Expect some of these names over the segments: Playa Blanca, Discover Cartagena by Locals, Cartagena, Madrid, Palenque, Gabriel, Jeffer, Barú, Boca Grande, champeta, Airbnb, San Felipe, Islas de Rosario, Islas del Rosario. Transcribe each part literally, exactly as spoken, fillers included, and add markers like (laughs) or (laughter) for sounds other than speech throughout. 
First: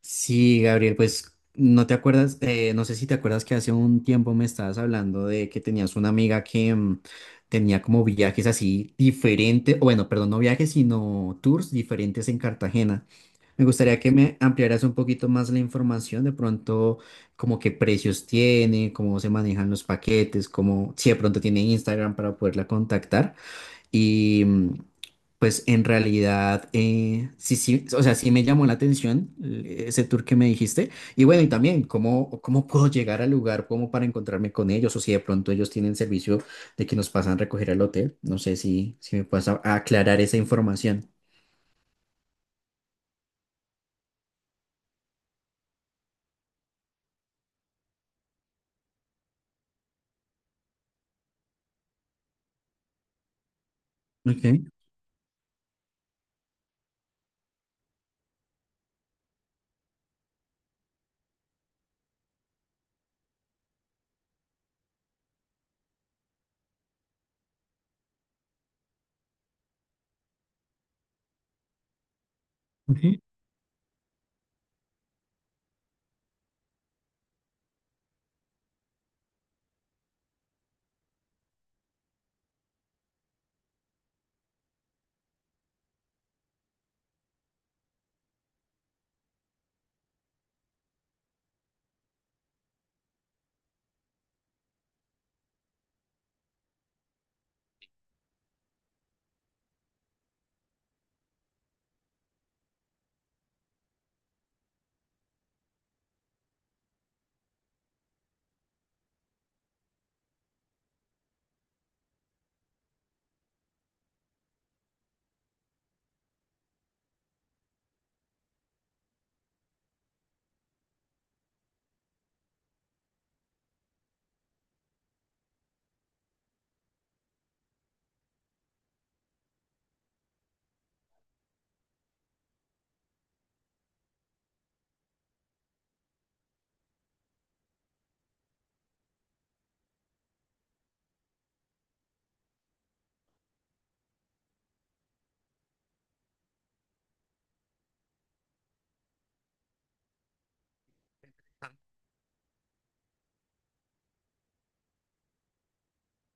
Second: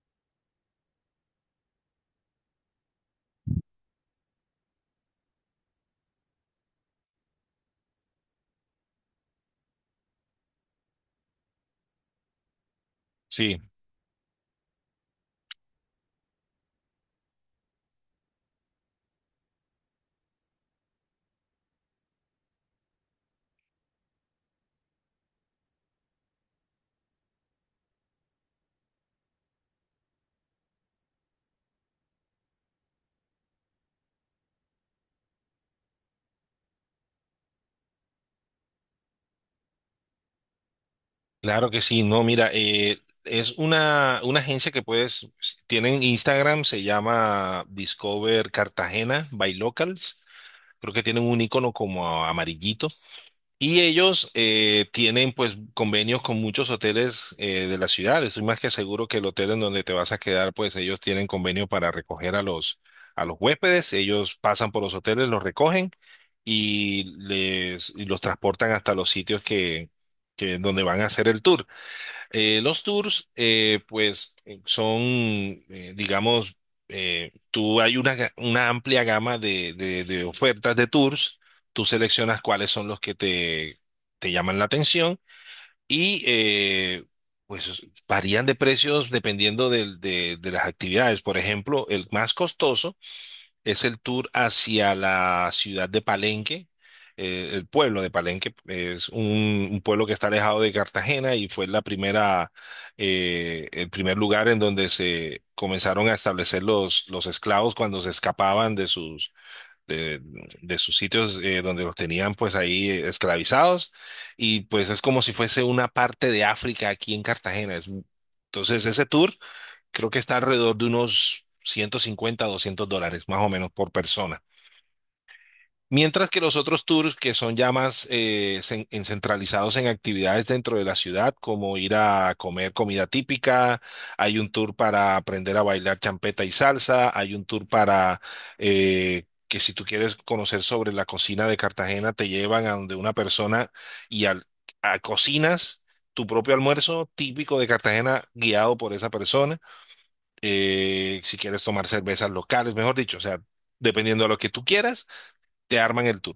Sí, Gabriel, pues no te acuerdas, eh, no sé si te acuerdas que hace un tiempo me estabas hablando de que tenías una amiga que mm, tenía como viajes así diferentes, bueno, perdón, no viajes, sino tours diferentes en Cartagena. Sí, Me gustaría que me ampliaras un poquito más la información, de pronto, como qué precios tiene, cómo se manejan los paquetes, como si de pronto tiene Instagram para poderla contactar. Y mm, pues en realidad, eh, sí, sí, o sea, sí me llamó la atención, eh, ese tour que me dijiste. Y bueno, y también, ¿cómo, cómo puedo llegar al lugar como para encontrarme con ellos? O si de pronto ellos tienen servicio de que nos pasan a recoger al hotel. No sé si, si me puedes a- aclarar esa información. claro que sí. No, mira, eh, es una, una agencia que puedes, tienen Instagram, se llama Discover Cartagena by Locals. Creo que tienen un icono como amarillito. Y ellos Ok, eh, tienen pues convenios con muchos hoteles eh, de la ciudad. Estoy más que seguro que el hotel en donde te vas a quedar, pues ellos tienen convenio para recoger a los, a los huéspedes. Ellos pasan por los hoteles, los recogen y les y los transportan hasta los sitios que, que donde van a hacer el tour. Eh, los ok. tours, eh, pues, eh, son, eh, digamos, eh, tú hay una, ga- una amplia gama de, de- de ofertas de tours. Tú seleccionas cuáles son los que te, te llaman la atención y, eh, pues, varían de precios dependiendo del- de, de las actividades. Por ejemplo, el más costoso es el tour hacia la ciudad de Palenque, eh, el pueblo de Palenque. Es un, un pueblo que está alejado de Cartagena y fue la primera, eh, el primer lugar en donde se comenzaron a establecer los, los esclavos cuando se escapaban de sus, de, de sus sitios eh, donde los tenían pues ahí eh, esclavizados. Y pues es como si fuese una parte de África aquí en Cartagena. Es- entonces ese tour, creo que está alrededor de unos ciento cincuenta a doscientos dólares más o menos por persona. Mientras que los otros tours que son ya más eh, cen- en- centralizados en actividades dentro de la ciudad, como ir a comer comida típica, hay un tour para aprender a bailar champeta y salsa, hay un tour para eh, que si tú quieres conocer sobre la cocina de Cartagena, te llevan a donde una persona y al, a cocinas tu propio almuerzo típico de Cartagena guiado por esa persona. Eh, si quieres tomar cervezas locales, mejor dicho, o sea, dependiendo de lo que tú quieras, te arman el tour.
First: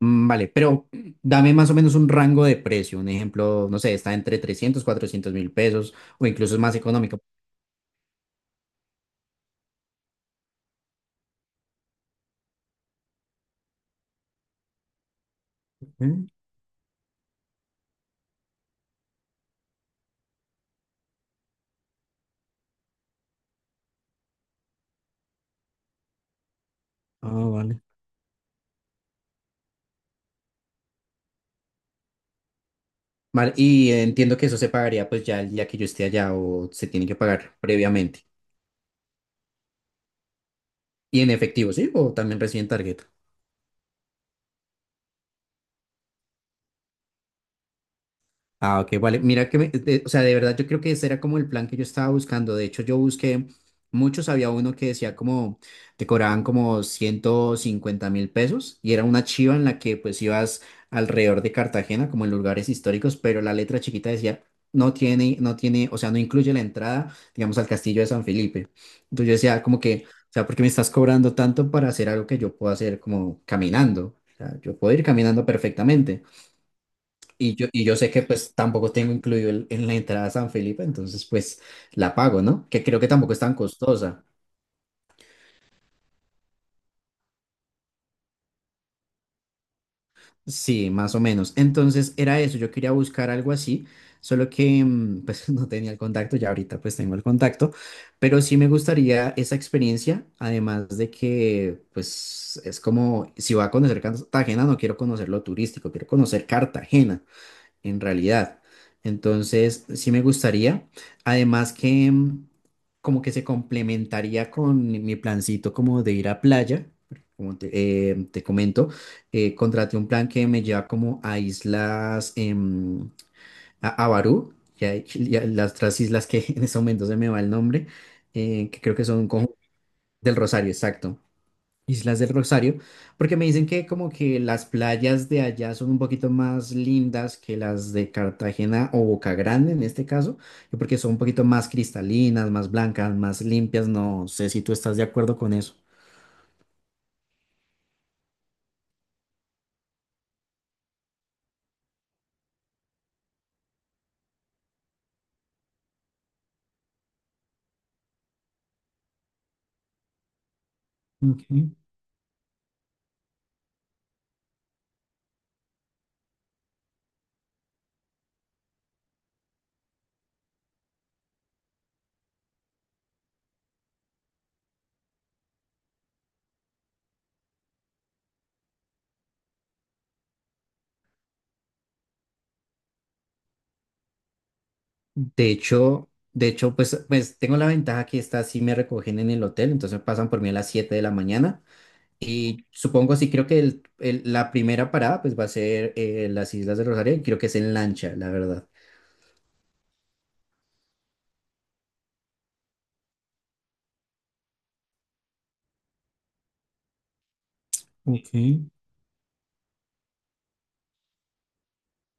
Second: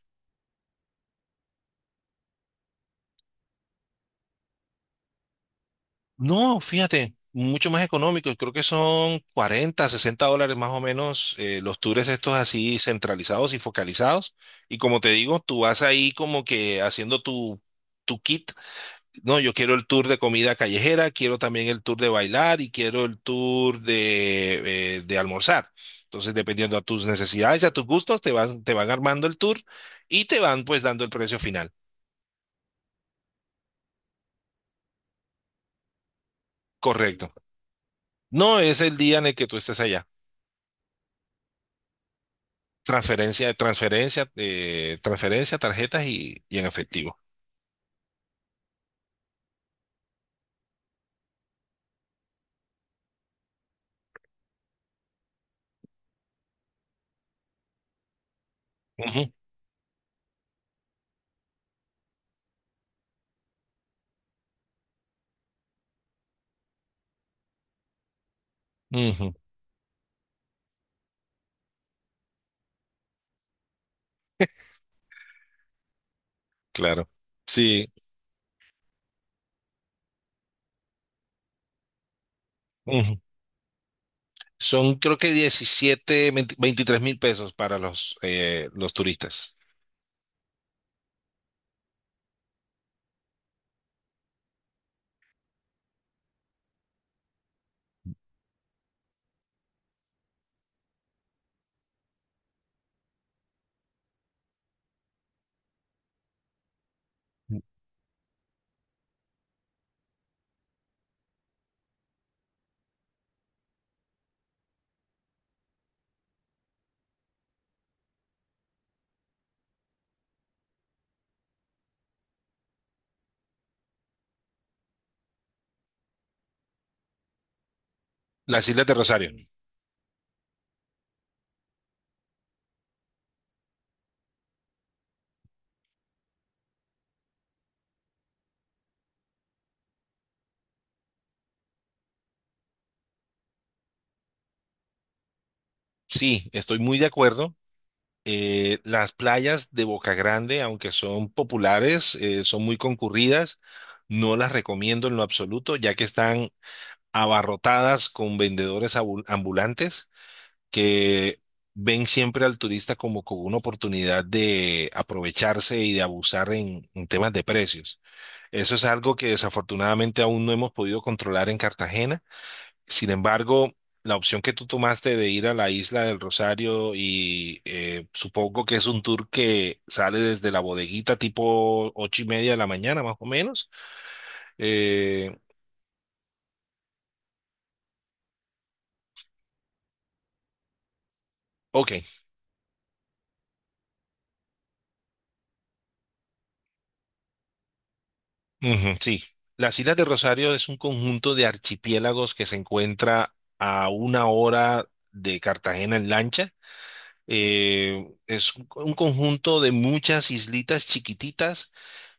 Mm, Vale, pero dame más o menos un rango de precio. Un ejemplo, no sé, está entre trescientos cuatrocientos mil pesos o incluso No, es más fíjate, económico. mucho más económico, creo que son cuarenta sesenta dólares más o menos, eh, los tours estos así centralizados y focalizados. Y como te digo, tú vas ahí Ok. como que haciendo tu, tu kit. No, yo quiero el tour de comida callejera, quiero también el tour de bailar y quiero el tour de, eh, de almorzar. Entonces, dependiendo a tus Ah, necesidades, a vale. tus gustos, te van, te van armando el tour y te van pues dando el precio final. Vale, y entiendo que eso se pagaría pues ya el día que yo esté allá o se tiene que Correcto. pagar previamente. No es el día en el que tú estés allá. Y en efectivo, ¿sí? O también reciben tarjeta. Transferencia, transferencia, eh, transferencia, tarjetas y, y en efectivo. Ah, ok, vale. Mira que, me- de- o sea, de verdad yo creo que ese era como el plan que yo estaba buscando. De hecho, yo busqué muchos, había uno que decía como, te cobraban como ciento cincuenta mil pesos y era una Ujú, chiva en la que pues ibas alrededor de Cartagena, como en lugares históricos, pero la letra chiquita decía, no tiene, no tiene, o sea, no incluye la entrada, digamos, al castillo de San Felipe. Entonces ujú, yo decía como que, o sea, ¿por qué me estás cobrando tanto para hacer algo que yo puedo hacer como caminando? O sea, yo puedo ir caminando perfectamente. claro. Y yo, y Sí. yo sé que pues tampoco tengo incluido el- en la entrada a San Felipe, entonces pues la pago, ¿no? Que creo que Ujú. tampoco es tan costosa. Son creo que diecisiete veinte veintitrés mil pesos para los, eh, los turistas. Sí, más o menos. Entonces era eso, yo quería buscar algo así, solo que mm, pues (laughs) no tenía el contacto, ya ahorita pues tengo el contacto, pero sí me gustaría esa experiencia, además de que pues es como, si voy a conocer Cartagena, no quiero conocer lo turístico, quiero conocer Cartagena, en realidad. Entonces, sí me gustaría. Además que mm, como que se complementaría con mi plancito como de ir a playa. Como te, eh, te comento, eh, contraté un plan que me lleva como a islas, em, a, a Barú, y a- y a (laughs) las otras islas que (laughs) en ese momento se me va el nombre, Las eh, que Islas de creo que son Rosario. Conjunto del Rosario, exacto. Islas del Rosario, porque me dicen que como que las playas de allá son un poquito más lindas que las de Cartagena o Boca Grande en este caso, y porque son un poquito más cristalinas, más blancas, más limpias, no sé si tú estás de acuerdo con eso. Sí, estoy muy de acuerdo. Eh, las playas de Boca Grande, aunque son populares, eh, son muy concurridas. No las recomiendo en lo absoluto, ya que están abarrotadas con vendedores abu- ambulantes que Ujú. ven siempre al turista como con una oportunidad de aprovecharse y de abusar en en temas de precios. Eso es algo que desafortunadamente aún no hemos podido controlar en Cartagena. Sin embargo, la opción que tú tomaste de ir a la isla del Rosario y eh, supongo que es un tour que sale desde la bodeguita tipo ocho y media de la mañana, más o menos. Eh, De hecho, de hecho, pues, pues tengo la ventaja que estas sí me recogen en el hotel, entonces pasan por mí a las siete de la mañana. ok, Y supongo, sí, creo que el- el- la primera parada pues va a ser, eh, las Islas del Rosario, y creo que es en lancha, la verdad. ujú, sí. Las Islas del Rosario es un conjunto de archipiélagos que se encuentra a una hora de Cartagena en lancha. Eh, es Ok. un un conjunto de muchas islitas chiquititas,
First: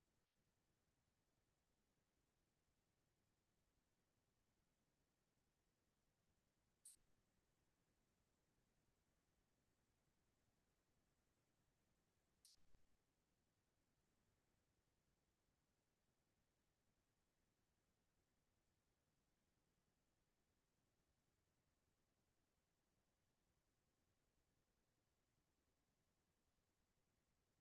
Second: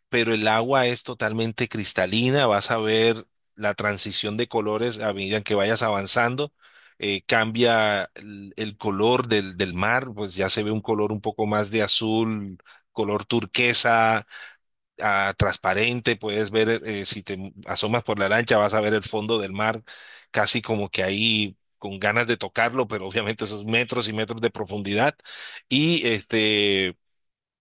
pero el agua es totalmente cristalina. Vas a ver la transición de colores a medida que vayas avanzando, eh, cambia el, el color del, del mar, pues ya se ve un color un poco más de azul, color turquesa, ah, transparente. Puedes ver, eh, si te asomas por la lancha vas a ver el fondo del mar casi como que ahí, con ganas de tocarlo, pero obviamente esos metros y metros de profundidad. Y este,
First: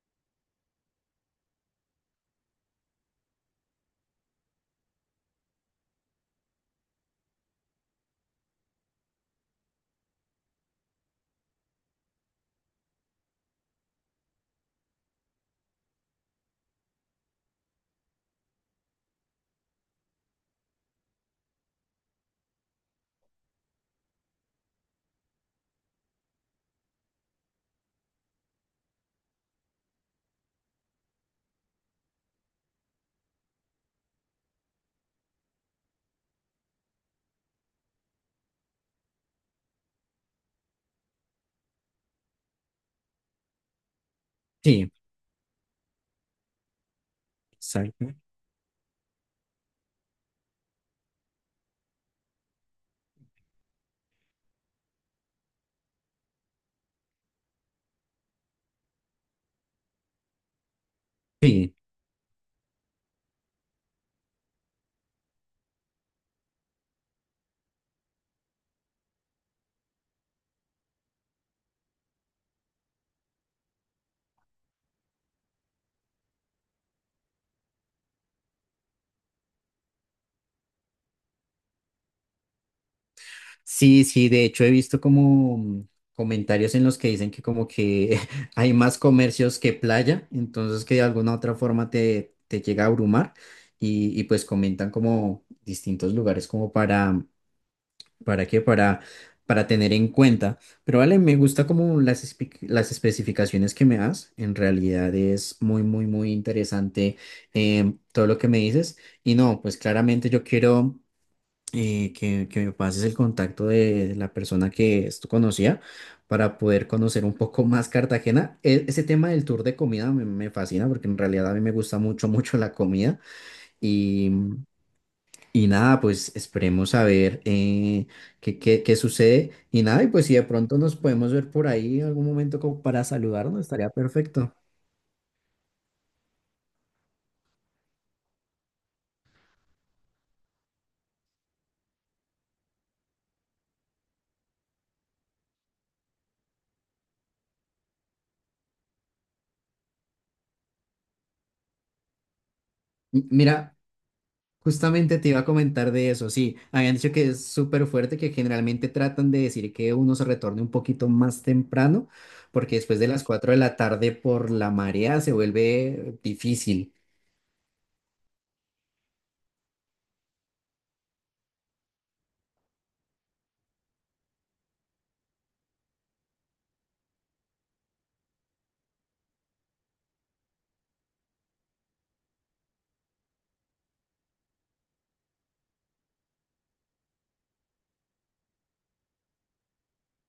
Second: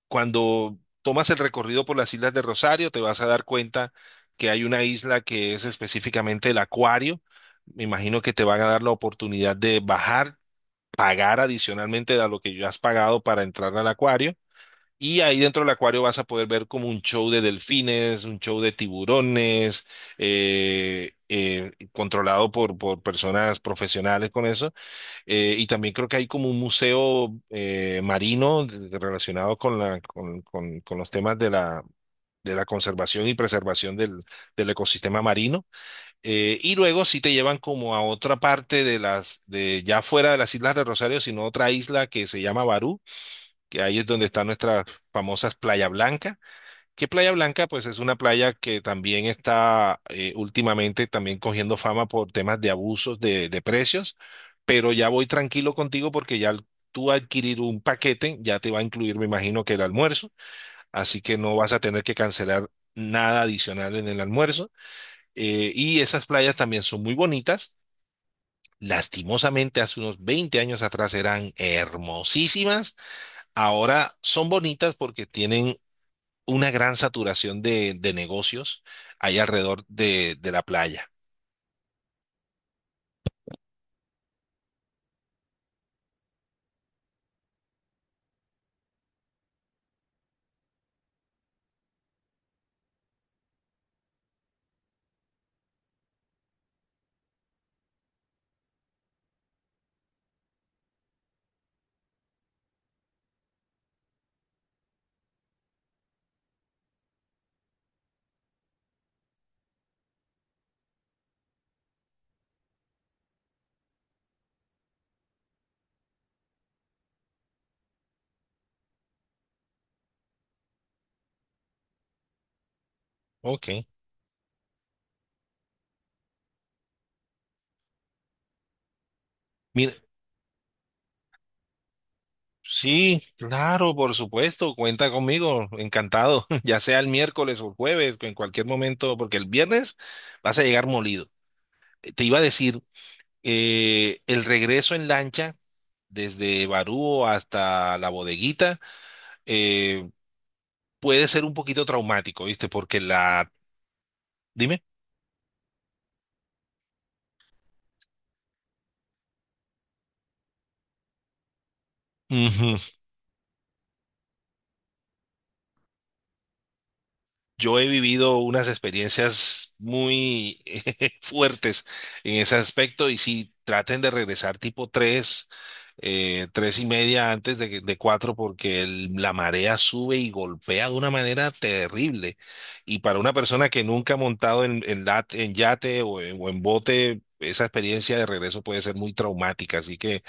cuando tomas el recorrido por las islas de Rosario, te vas a dar cuenta que hay una isla que es específicamente el Acuario. Me imagino que te van a dar la oportunidad de bajar, pagar adicionalmente a lo que ya has pagado para entrar al acuario. Y ahí dentro del acuario vas a poder ver como un show de delfines, un show de tiburones, eh, eh, controlado por, por personas profesionales con eso. Eh, y también creo que hay como un museo eh, marino, de- de- relacionado con la, con, con- con los temas de la, de la conservación y preservación del, del ecosistema marino. Eh, y luego sí te llevan como a otra parte de las, de ya fuera de las Islas de Rosario, sino otra isla que se llama Barú, que ahí es donde están nuestras Sí. famosas Playa Blanca. Que Playa Blanca, pues es Exacto. una playa que también está eh, últimamente también cogiendo fama por temas de abusos de, de precios, pero ya voy tranquilo contigo porque ya al tú adquirir un paquete ya te va a incluir, me imagino que el almuerzo, así que no vas Sí, a tener que cancelar nada adicional en el almuerzo. Eh, y esas playas también son muy bonitas. Lastimosamente, hace unos veinte años atrás eran hermosísimas. Ahora son bonitas porque tienen una gran saturación de, de negocios ahí alrededor de, de la playa. sí, sí, de hecho he visto como mm, comentarios en los que dicen que como que (laughs) hay más comercios que playa, entonces que de alguna otra forma te, te llega a abrumar y, y pues comentan como distintos lugares como para, ¿para qué? Para, para tener en cuenta. Pero vale, me gusta como las, espe- las especificaciones que me das, en realidad es muy, muy, muy interesante, em, todo lo que me dices. Y no, pues claramente yo quiero, eh, que, que me pases el contacto de la persona que esto conocía para poder conocer un poco más Cartagena. E- ese tema del tour de comida me, me fascina porque en realidad a mí me gusta mucho, (laughs) mucho la comida Ok. y, y nada, pues esperemos a ver, eh, qué, qué, qué sucede y Mira, nada, y pues si de pronto nos podemos ver por ahí en algún momento como para sí, saludarnos, estaría claro, por perfecto. supuesto, cuenta conmigo, encantado, (laughs) ya sea el miércoles o el jueves, en cualquier momento, porque el viernes vas a llegar molido. Eh, Te iba a decir, eh, el regreso en lancha desde Barú hasta la bodeguita eh, puede ser un poquito traumático, ¿viste? Porque M- la... Mira, Dime. justamente te iba a comentar de eso, sí, habían dicho que es súper fuerte, que generalmente tratan de decir que uno se retorne un poquito más temprano, porque después de las cuatro de la tarde por la marea se vuelve difícil. Yo he vivido unas experiencias muy (laughs) fuertes en ese aspecto y si traten de regresar tipo tres, eh, tres y media antes de, que- de cuatro, porque el- la marea sube y golpea de una manera terrible. Y para una persona que nunca ha montado en, en lat- en yate o en, o en bote, esa experiencia de regreso puede ser muy traumática. Así que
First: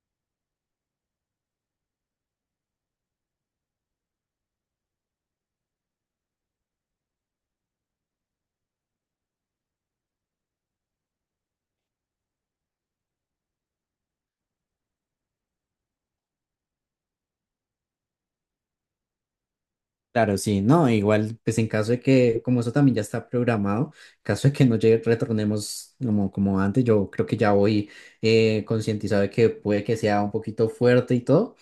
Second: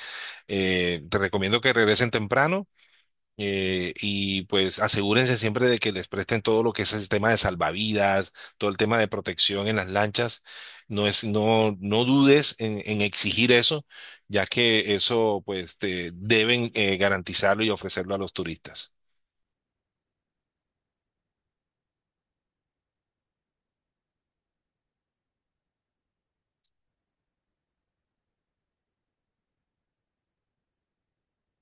eh, te recomiendo que regresen temprano, eh, y pues asegúrense siempre de que les presten todo lo que es el tema de salvavidas, todo el tema de protección en las lanchas. No es, no, no dudes en, en exigir eso, ya que eso pues te deben eh, garantizarlo y ofrecerlo a los turistas. Claro, sí, no, igual, pues en caso de que, como eso también ya está programado, caso de que no llegue- retornemos como, como antes, yo creo que ya voy eh, concientizado de que puede que sea un poquito fuerte y todo.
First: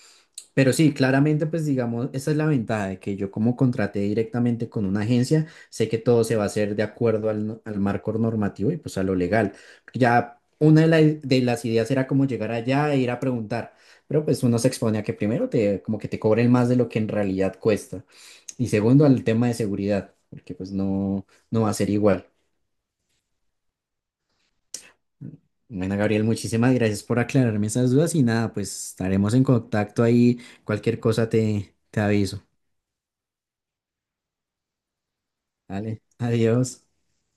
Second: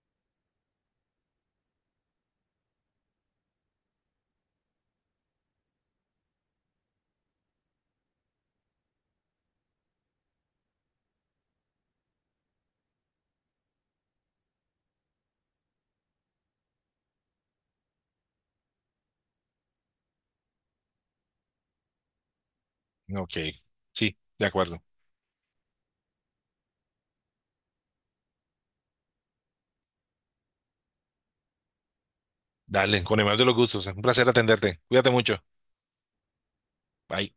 Pero sí, claramente, pues digamos, esa es la ventaja de que yo como contraté directamente con una agencia, sé que todo se va a hacer de acuerdo al, no- al marco normativo y pues a lo legal. Ya una de, la- de las ideas era como llegar allá e ir a preguntar, pero pues uno se expone a que primero te, como que te cobren más de lo que en realidad cuesta. Y segundo, al tema de seguridad, porque pues no, no va a ser igual. Ok, sí, de acuerdo. Bueno, Gabriel, muchísimas gracias por aclararme esas dudas y nada, pues estaremos en contacto ahí. Cualquier cosa te, te aviso. Dale, con el mayor de los gustos. Un placer atenderte. Cuídate mucho. Dale, adiós. Bye.